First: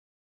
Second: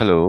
Hello.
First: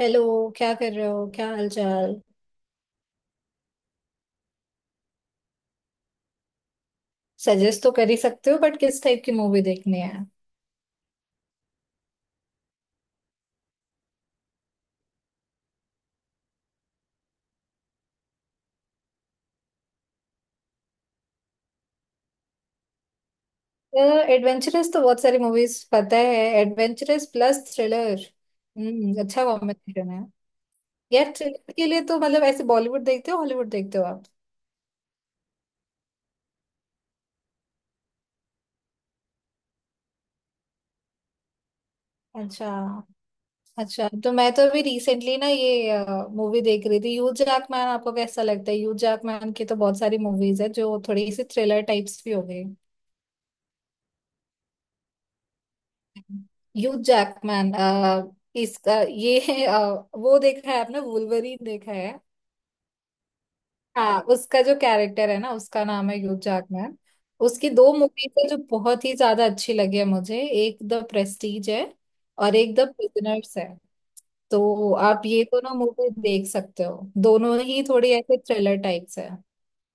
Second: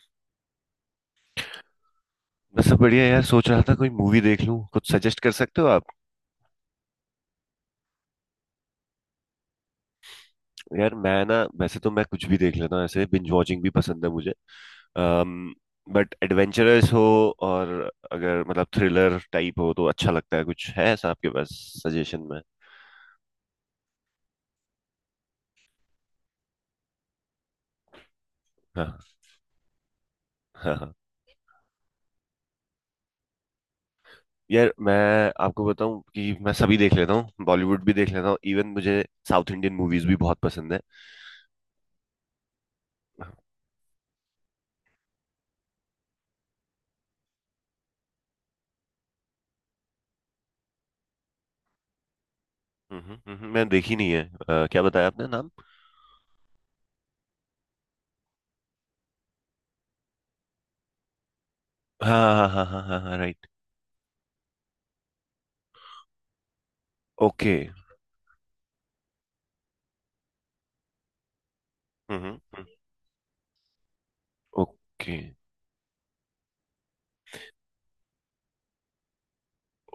Hello. क्या कर रहे हो, क्या हाल चाल। बस सब बढ़िया यार, सोच रहा था कोई मूवी देख लूं, कुछ सजेस्ट कर सकते हो आप? सजेस्ट तो कर ही सकते हो, बट किस टाइप की मूवी देखनी है? यार मैं ना वैसे तो मैं कुछ भी देख लेता हूं, ऐसे बिंज वॉचिंग भी पसंद है मुझे। बट एडवेंचरस हो और अगर मतलब थ्रिलर टाइप हो तो अच्छा लगता है, कुछ है ऐसा आपके पास सजेशन में? एडवेंचरस तो बहुत सारी मूवीज पता है। Adventurous plus thriller. हाँ हम्म, अच्छा कॉम्बिनेशन है। हाँ हाँ। यार थ्रिलर के लिए तो मतलब ऐसे बॉलीवुड देखते हो, हॉलीवुड देखते हो आप? यार मैं आपको बताऊं कि मैं सभी देख लेता हूँ, बॉलीवुड भी देख लेता हूँ, इवन मुझे साउथ इंडियन मूवीज भी बहुत पसंद है। अच्छा। अच्छा तो मैं अभी रिसेंटली ना ये मूवी देख रही थी, ह्यू जैकमैन, आपको कैसा लगता है? ह्यू जैकमैन की तो बहुत सारी मूवीज है जो थोड़ी सी थ्रिलर टाइप्स भी हो गई। मैं देखी नहीं है। क्या बताया आपने नाम? ह्यू जैकमैन, इसका ये है, वो देखा है आपने, वुल्वरीन देखा है? हाँ हाँ हाँ हाँ हाँ हाँ, राइट। हाँ, उसका जो कैरेक्टर है ना, उसका नाम है ह्यू जैकमैन। ओके। उसकी दो मूवीज है जो बहुत ही ज्यादा अच्छी लगी है मुझे, एक द प्रेस्टीज है हम्म और हम्म, एक द प्रिजनर्स है। तो ओके आप ये दोनों मूवी देख सकते हो, दोनों ही थोड़ी ऐसे थ्रिलर टाइप्स है।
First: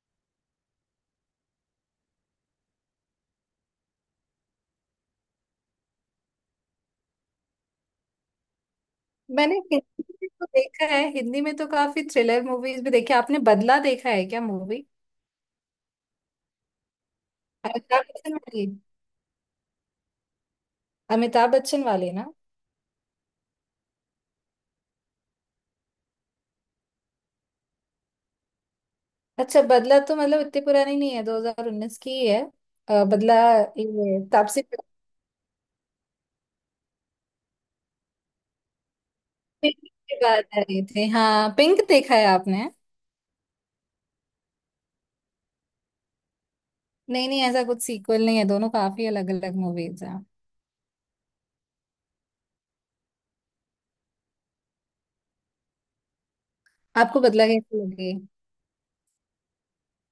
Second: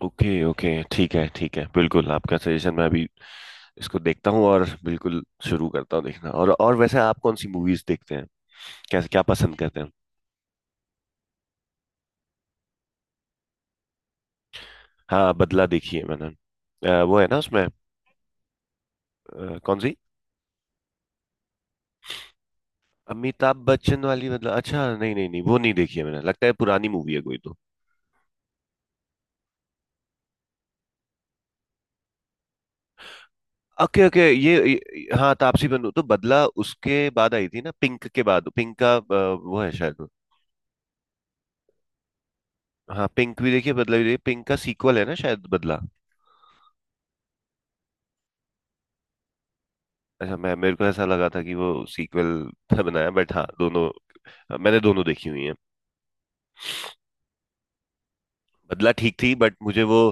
ओके ओके, ठीक है ठीक है, बिल्कुल आपका सजेशन मैं अभी इसको देखता हूँ और बिल्कुल शुरू करता हूँ देखना। और वैसे आप कौन सी मूवीज देखते हैं, कैसे क्या मैंने पसंद करते हैं? हिंदी में तो देखा है, हिंदी में तो काफी थ्रिलर मूवीज भी देखी है। आपने बदला देखा है क्या, मूवी? हाँ, बदला देखी है मैंने। वो है ना उसमें। अमिताभ बच्चन वाली। कौन सी? अमिताभ बच्चन वाली ना। अमिताभ बच्चन वाली बदला? अच्छा, नहीं नहीं नहीं, वो नहीं देखी है मैंने, लगता है पुरानी मूवी है कोई तो। अच्छा, बदला तो मतलब इतनी पुरानी नहीं है, 2019 की ही है। बदला, ओके ये ओके, तापसी पन्नूं ये हाँ तापसी पन्नू तो बदला उसके बाद आई थी ना पिंक के बाद, पिंक का वो है शायद। के बाद आई थी। हाँ, पिंक देखा है आपने? हाँ, पिंक भी देखिए, बदला भी देखिए, पिंक का सीक्वल है ना शायद बदला। नहीं नहीं, ऐसा कुछ सीक्वल नहीं है, दोनों काफी अलग अलग मूवीज हैं। अच्छा, मैं मेरे को ऐसा लगा था कि वो सीक्वल था बनाया, बट हाँ दोनों मैंने दोनों देखी हुई हैं। आपको बदला कैसी लगी? बदला ठीक थी, बट मुझे वो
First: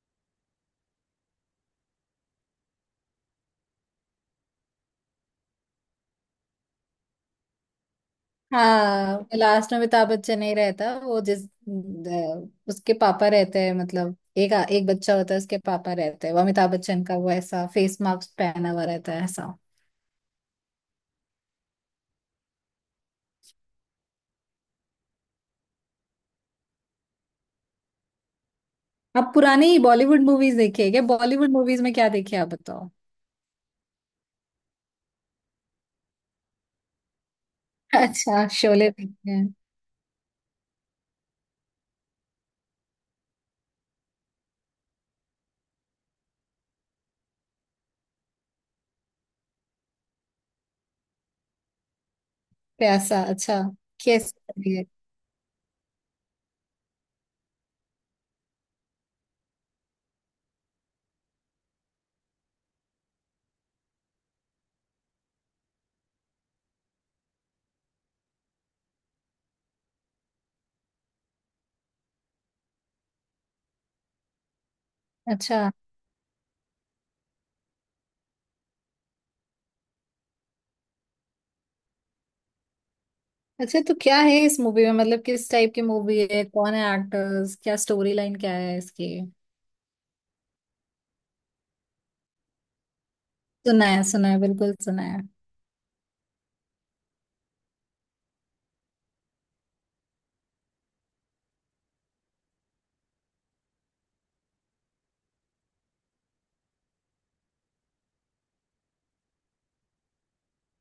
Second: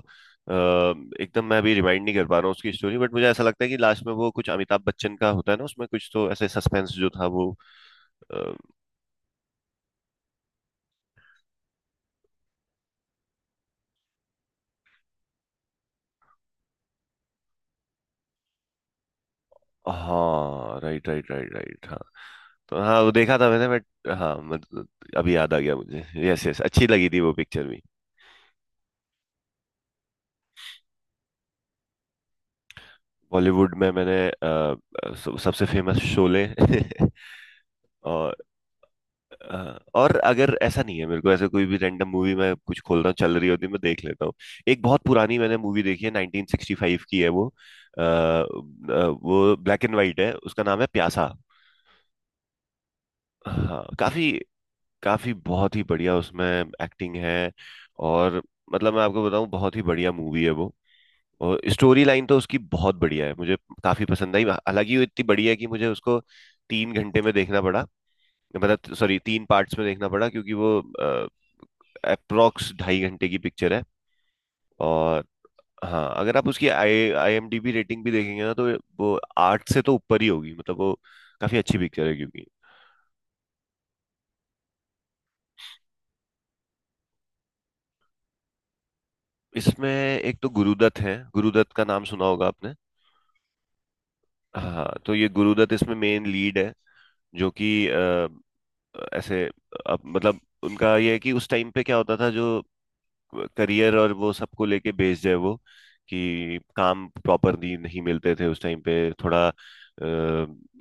एकदम मैं अभी रिमाइंड नहीं कर पा रहा हूँ उसकी स्टोरी, बट मुझे ऐसा लगता है कि लास्ट में वो कुछ अमिताभ बच्चन का होता है ना, उसमें कुछ तो ऐसे सस्पेंस जो था वो अ, हाँ, लास्ट में अमिताभ बच्चन नहीं रहता, वो जिस उसके पापा रहते हैं, मतलब एक एक बच्चा होता है, उसके पापा रहते हैं, वो अमिताभ बच्चन का वो ऐसा फेस मास्क पहना हुआ रहता है ऐसा। हाँ राइट राइट राइट राइट हाँ, तो हाँ वो देखा था मैंने, बट हाँ मतलब अभी याद आ गया मुझे। यस यस, अच्छी लगी थी वो पिक्चर भी। आप पुरानी बॉलीवुड मूवीज देखी है क्या? बॉलीवुड मूवीज में क्या देखे आप, बताओ। बॉलीवुड में मैंने सबसे फेमस शोले और अच्छा, शोले देखे हैं। हाँ, और अगर ऐसा नहीं है मेरे को, ऐसे कोई भी रैंडम मूवी मैं कुछ खोल रहा हूँ चल रही होती है मैं देख लेता हूँ। एक बहुत पुरानी मैंने मूवी देखी है 1965 की है वो, वो ब्लैक एंड वाइट है, उसका नाम है प्यासा। प्यासा, अच्छा। हाँ काफी। कैसी लगी है? काफी बहुत ही बढ़िया, उसमें एक्टिंग है। और मतलब मैं आपको बताऊं बहुत ही बढ़िया मूवी है वो। और स्टोरी लाइन तो उसकी बहुत बढ़िया है, मुझे काफी पसंद आई। हालांकि वो इतनी बढ़िया है कि मुझे उसको तीन घंटे में देखना पड़ा, मतलब सॉरी तीन पार्ट्स में देखना पड़ा क्योंकि वो अप्रोक्स ढाई घंटे की पिक्चर है। और अच्छा। हाँ, अगर आप उसकी आई आईएमडीबी रेटिंग भी देखेंगे ना, तो वो 8 से तो ऊपर ही होगी, मतलब वो काफी अच्छी पिक्चर है। क्योंकि अच्छा, तो क्या है इस मूवी में, मतलब किस टाइप की मूवी है, कौन है एक्टर्स, क्या स्टोरी लाइन क्या है इसकी? इसमें एक तो गुरुदत्त है, गुरुदत्त का नाम सुना होगा आपने। सुना है, सुना है, बिल्कुल हाँ सुना तो है। ये गुरुदत्त इसमें मेन लीड है, जो कि ऐसे मतलब उनका ये है कि उस टाइम पे क्या होता था, जो करियर और वो सबको लेके बेस्ड है वो, कि काम प्रॉपरली नहीं मिलते थे उस टाइम पे, थोड़ा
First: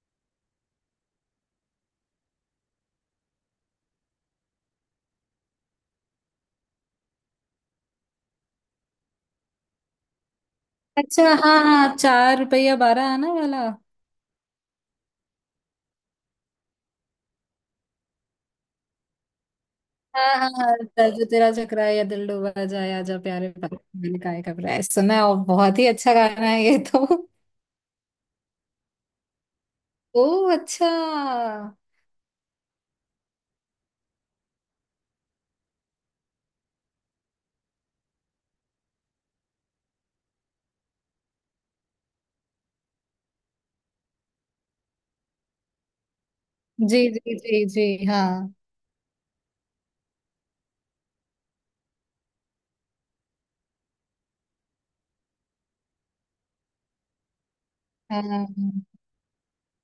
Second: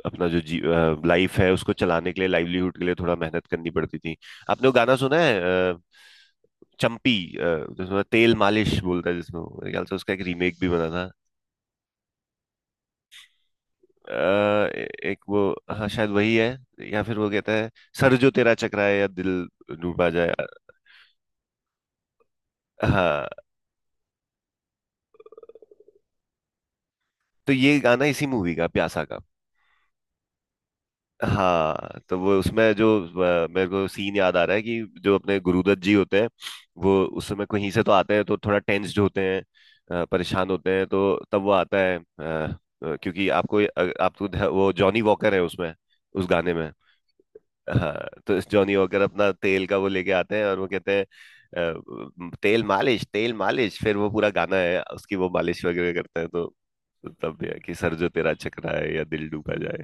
अपना जो जी लाइफ है उसको चलाने के लिए लाइवलीहुड के लिए थोड़ा मेहनत करनी पड़ती थी। आपने वो गाना सुना है चंपी जिसमें तेल मालिश बोलता है, जिसमें वो, मेरे ख्याल से उसका एक रीमेक भी बना था। अच्छा, हाँ हाँ, चार रुपया बारह आना वाला। अ, एक वो, हाँ शायद वही है। या फिर वो कहता है, सर जो तेरा चकराए या दिल डूबा हाँ जाए। हाँ हाँ, जो तेरा चकरा या दिल डूबा जाए, आजा हाँ प्यारे पागल मैंने काहे घबराए, सुना है, और बहुत ही अच्छा गाना है ये तो। तो ये गाना इसी मूवी का, प्यासा का। ओ, अच्छा। हाँ तो वो उसमें जो मेरे को सीन याद आ रहा है कि जो अपने गुरुदत्त जी होते हैं, वो उस समय कहीं से तो आते हैं तो थोड़ा टेंस्ड होते हैं, परेशान होते हैं, तो तब वो आता है क्योंकि आपको आपको वो जॉनी वॉकर है उसमें, उस गाने में। जी जी जी जी, हाँ, तो इस हाँ। जॉनी वॉकर अपना तेल का वो लेके आते हैं और वो कहते हैं तेल मालिश तेल मालिश, फिर वो पूरा गाना है, उसकी वो मालिश वगैरह करते हैं, तो तब ये है कि सर जो हाँ तेरा हाँ। चकरा हाँ। है या दिल डूबा जाए।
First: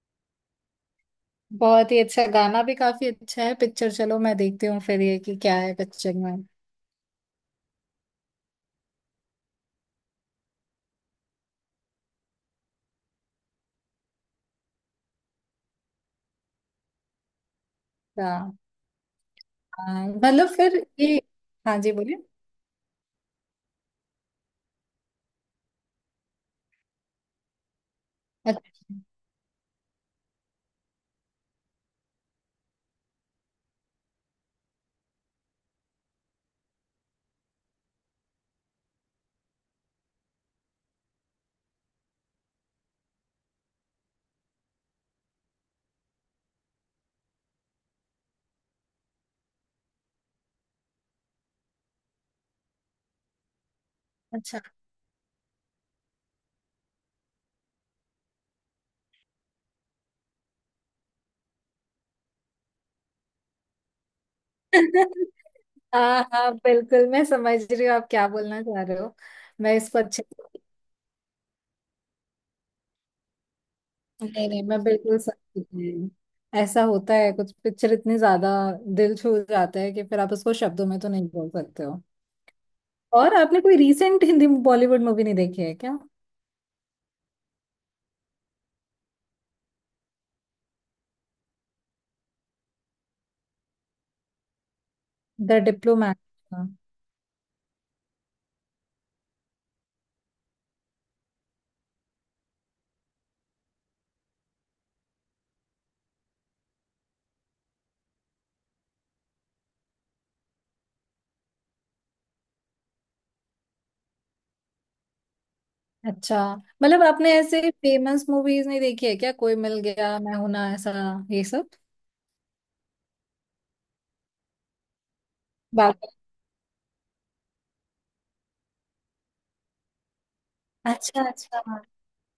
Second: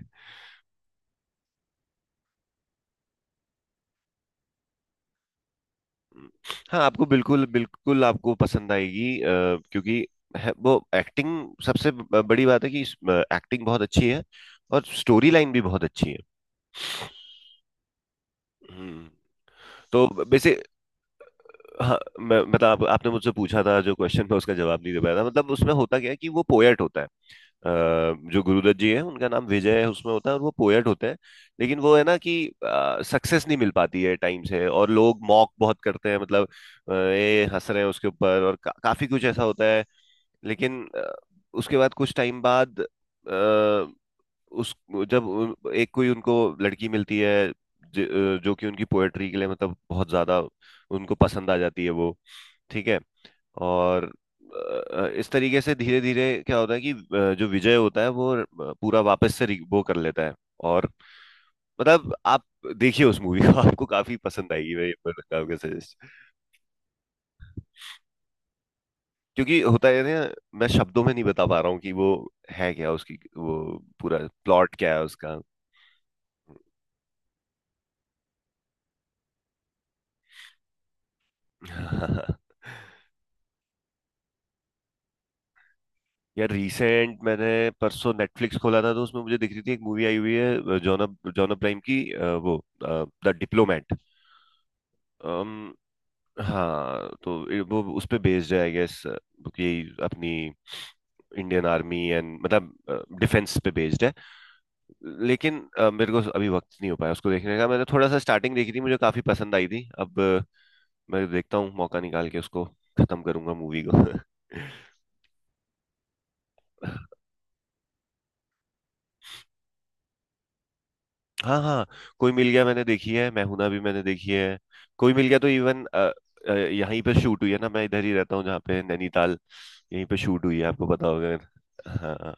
बहुत ही अच्छा गाना भी काफी अच्छा है पिक्चर, चलो मैं देखती हूँ फिर ये कि क्या है पिक्चर हम्म, में। हाँ आपको बिल्कुल बिल्कुल आपको पसंद आएगी, क्योंकि है, वो एक्टिंग सबसे बड़ी बात है कि एक्टिंग बहुत अच्छी है और स्टोरी लाइन भी बहुत अच्छी है। हाँ। हम्म। हाँ, तो मतलब वैसे, फिर ये। हाँ जी, हाँ बोलिए। मैं मतलब आप, आपने मुझसे पूछा था जो क्वेश्चन था उसका जवाब नहीं दे पाया था, मतलब उसमें होता क्या है कि वो पोएट होता है। अ, जो गुरुदत्त जी अच्छा, है उनका नाम विजय है उसमें होता है, और वो पोएट होते हैं। लेकिन वो है ना कि सक्सेस नहीं मिल पाती है टाइम से और लोग मॉक बहुत करते हैं, मतलब ये हंस रहे हैं उसके ऊपर और काफी कुछ ऐसा होता है। लेकिन उसके बाद कुछ टाइम बाद उस जब एक कोई उनको लड़की मिलती है, ज, जो कि उनकी पोएट्री के लिए मतलब बहुत ज्यादा उनको पसंद आ जाती है वो, ठीक है। और अच्छा। इस तरीके से धीरे धीरे क्या होता है कि जो विजय होता है वो पूरा वापस से वो कर लेता है। और मतलब आप देखिए उस मूवी को, आपको काफी पसंद आएगी, मैं ये बताऊंगा। हाँ हाँ, बिल्कुल मैं समझ रही हूँ आप क्या बोलना चाह रहे हो। क्योंकि मैं होता इसको है ना, अच्छे से- मैं शब्दों में नहीं बता पा रहा हूँ कि वो है क्या, उसकी वो पूरा नहीं नहीं, प्लॉट मैं क्या है बिल्कुल उसका। समझ रही हूँ। ऐसा होता है कुछ पिक्चर इतनी ज्यादा दिल छू जाता है कि फिर आप उसको शब्दों में तो नहीं बोल सकते हो। और आपने कोई रीसेंट हिंदी बॉलीवुड मूवी नहीं देखी है? यार रिसेंट मैंने परसों नेटफ्लिक्स खोला था तो उसमें मुझे दिख रही थी एक मूवी आई हुई है, जॉन जॉन अब्राहम की, वो the Diplomat. The um, Diplomat. हाँ तो वो उस पे बेस्ड है आई गेस, कि अपनी इंडियन आर्मी एंड मतलब डिफेंस पे बेस्ड है। लेकिन मेरे को अभी वक्त नहीं हो पाया उसको देखने का, मैंने थोड़ा सा स्टार्टिंग देखी थी, मुझे काफी पसंद आई थी। अब मैं देखता हूँ मौका निकाल के, उसको खत्म करूंगा मूवी को। अच्छा, मतलब आपने ऐसे फेमस मूवीज नहीं देखी है क्या, कोई मिल गया, मैं हूं ना, ऐसा ये हाँ सब? हाँ, कोई मिल गया मैंने देखी है, मैं हूं ना भी मैंने देखी है। कोई मिल गया तो इवन बात। यहीं पे शूट हुई है ना, मैं इधर ही रहता हूँ जहाँ पे नैनीताल, यहीं पे शूट हुई है, आपको पता अच्छा, होगा। अच्छा। हाँ।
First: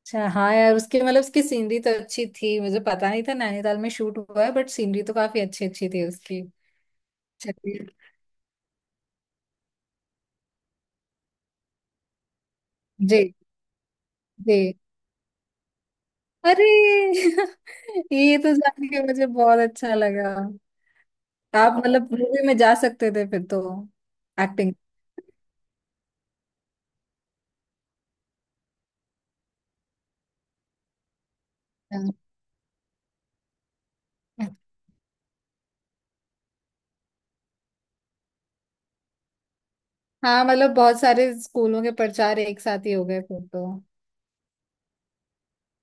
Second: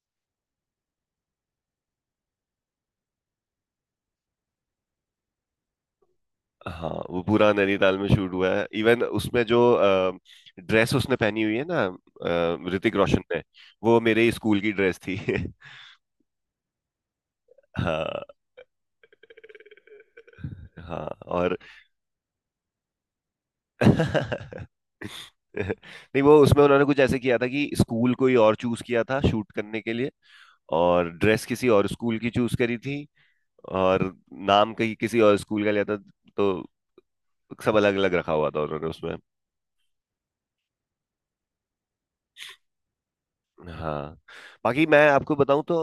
अच्छा, हाँ यार, उसकी मतलब उसकी सीनरी तो अच्छी थी, मुझे पता नहीं था नैनीताल में शूट हुआ है, बट सीनरी तो काफी अच्छी अच्छी थी उसकी। हाँ वो पूरा चलिए। नैनीताल में शूट हुआ है, इवन उसमें जो ड्रेस उसने पहनी हुई है ना ऋतिक रोशन जी। ने, वो मेरे ही स्कूल की जी। ड्रेस थी। अरे हाँ ये तो जान के मुझे बहुत अच्छा लगा। हाँ और आप मतलब मूवी में जा सकते थे फिर तो। एक्टिंग। नहीं वो उसमें उन्होंने कुछ ऐसे किया था कि स्कूल कोई और चूज किया था शूट करने के लिए, और ड्रेस किसी और स्कूल की चूज करी थी, और नाम कहीं किसी और स्कूल का लिया था, तो सब अलग अलग रखा हुआ था उन्होंने उसमें। हाँ मतलब बहुत सारे स्कूलों के प्रचार एक साथ ही हो गए फिर तो। हाँ, बाकी मैं आपको बताऊं तो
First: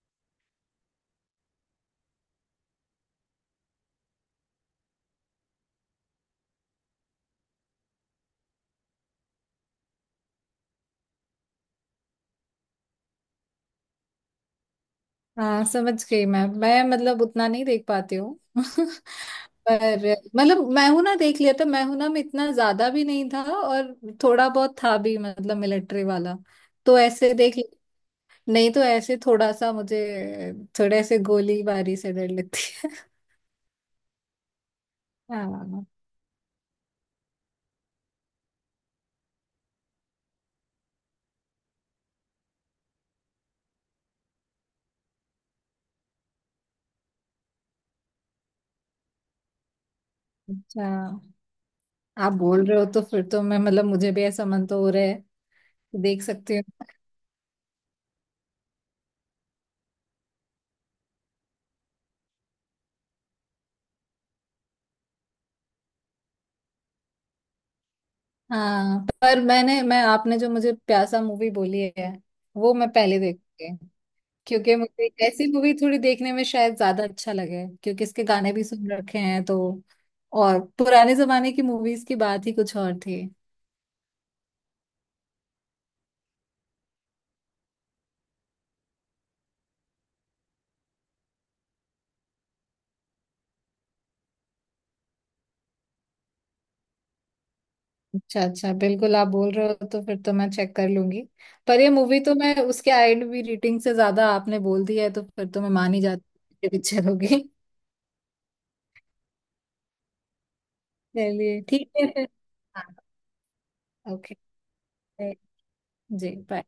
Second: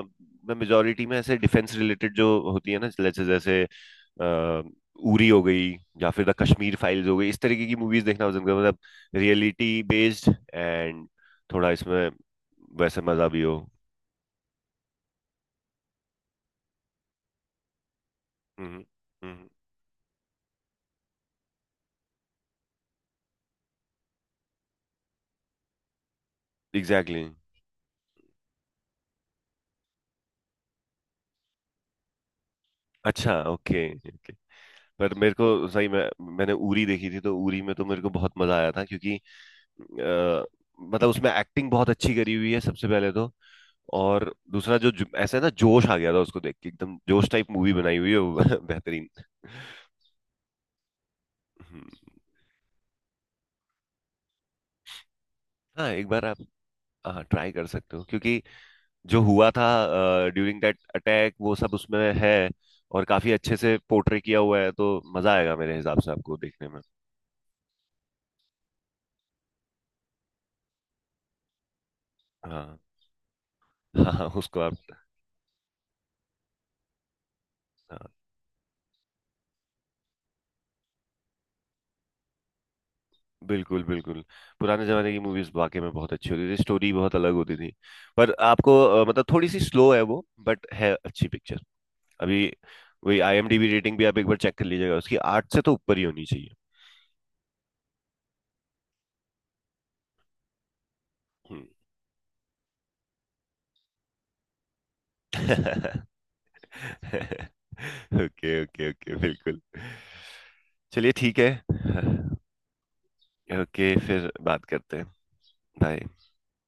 मैं मेजोरिटी में ऐसे डिफेंस रिलेटेड जो होती है ना, जैसे जैसे अ, उरी हो गई या फिर द कश्मीर फाइल्स हो गई, इस तरीके की मूवीज देखना पसंद करता हूँ। मतलब रियलिटी बेस्ड एंड थोड़ा इसमें वैसे मजा भी हो। हाँ समझ गई मैं, मतलब उतना नहीं देख पाती हूँ हम्म। हम्म। पर। मतलब मैं हूं ना देख लिया था, मैं हूं ना में इतना ज्यादा भी नहीं था, और थोड़ा बहुत था भी मतलब मिलिट्री वाला, तो एग्जैक्टली ऐसे exactly. देख लिया। नहीं तो ऐसे थोड़ा सा मुझे, थोड़े से गोलीबारी से डर लगती है। अच्छा ओके ओके, पर मेरे को हाँ। सही में मैंने उरी देखी थी तो उरी में तो मेरे को बहुत मजा आया था क्योंकि अ, मतलब उसमें एक्टिंग बहुत अच्छी करी हुई है सबसे पहले तो, और दूसरा जो जो- ऐसा है ना जोश आ गया था उसको देख के, एकदम जोश टाइप मूवी बनाई हुई है वो। बेहतरीन। अच्छा। हम्म। आप बोल रहे हो तो फिर तो मैं मतलब मुझे भी ऐसा मन तो हो रहा है, हाँ एक देख बार आप, सकती हूँ। हाँ ट्राई कर सकते हो क्योंकि जो हुआ था ड्यूरिंग दैट अटैक वो सब उसमें है, और काफी अच्छे से पोर्ट्रे किया हुआ है, तो मजा आएगा मेरे हिसाब से आपको देखने में। हाँ, पर मैं आपने जो मुझे प्यासा मूवी बोली है वो हाँ मैं पहले देखूंगी, हाँ, हाँ, उसको आप, क्योंकि मुझे ऐसी मूवी थोड़ी देखने में शायद ज्यादा अच्छा लगे, क्योंकि हाँ, इसके गाने भी सुन रखे हैं तो। और पुराने जमाने की मूवीज की बात ही कुछ और थी। बिल्कुल बिल्कुल पुराने जमाने की मूवीज वाकई में बहुत अच्छी होती थी, स्टोरी बहुत अलग होती थी। पर आपको मतलब थोड़ी सी स्लो है वो, बट है अच्छी पिक्चर। अभी वही आईएमडीबी रेटिंग भी आप एक बार चेक कर लीजिएगा, उसकी 8 से तो ऊपर ही होनी चाहिए। अच्छा अच्छा, बिल्कुल आप बोल रहे हो तो फिर तो मैं चेक कर लूंगी। हम्म। पर ये मूवी तो मैं उसके आईएमडीबी रेटिंग से ज्यादा आपने बोल दी है तो फिर तो मैं मान ही जाती हूँ कि पिक्चर होगी। ओके ओके ओके, बिल्कुल चलिए ठीक है। चलिए ठीक है फिर। हाँ। ओके फिर ओके। बात करते हैं। बाय। जी, बाय।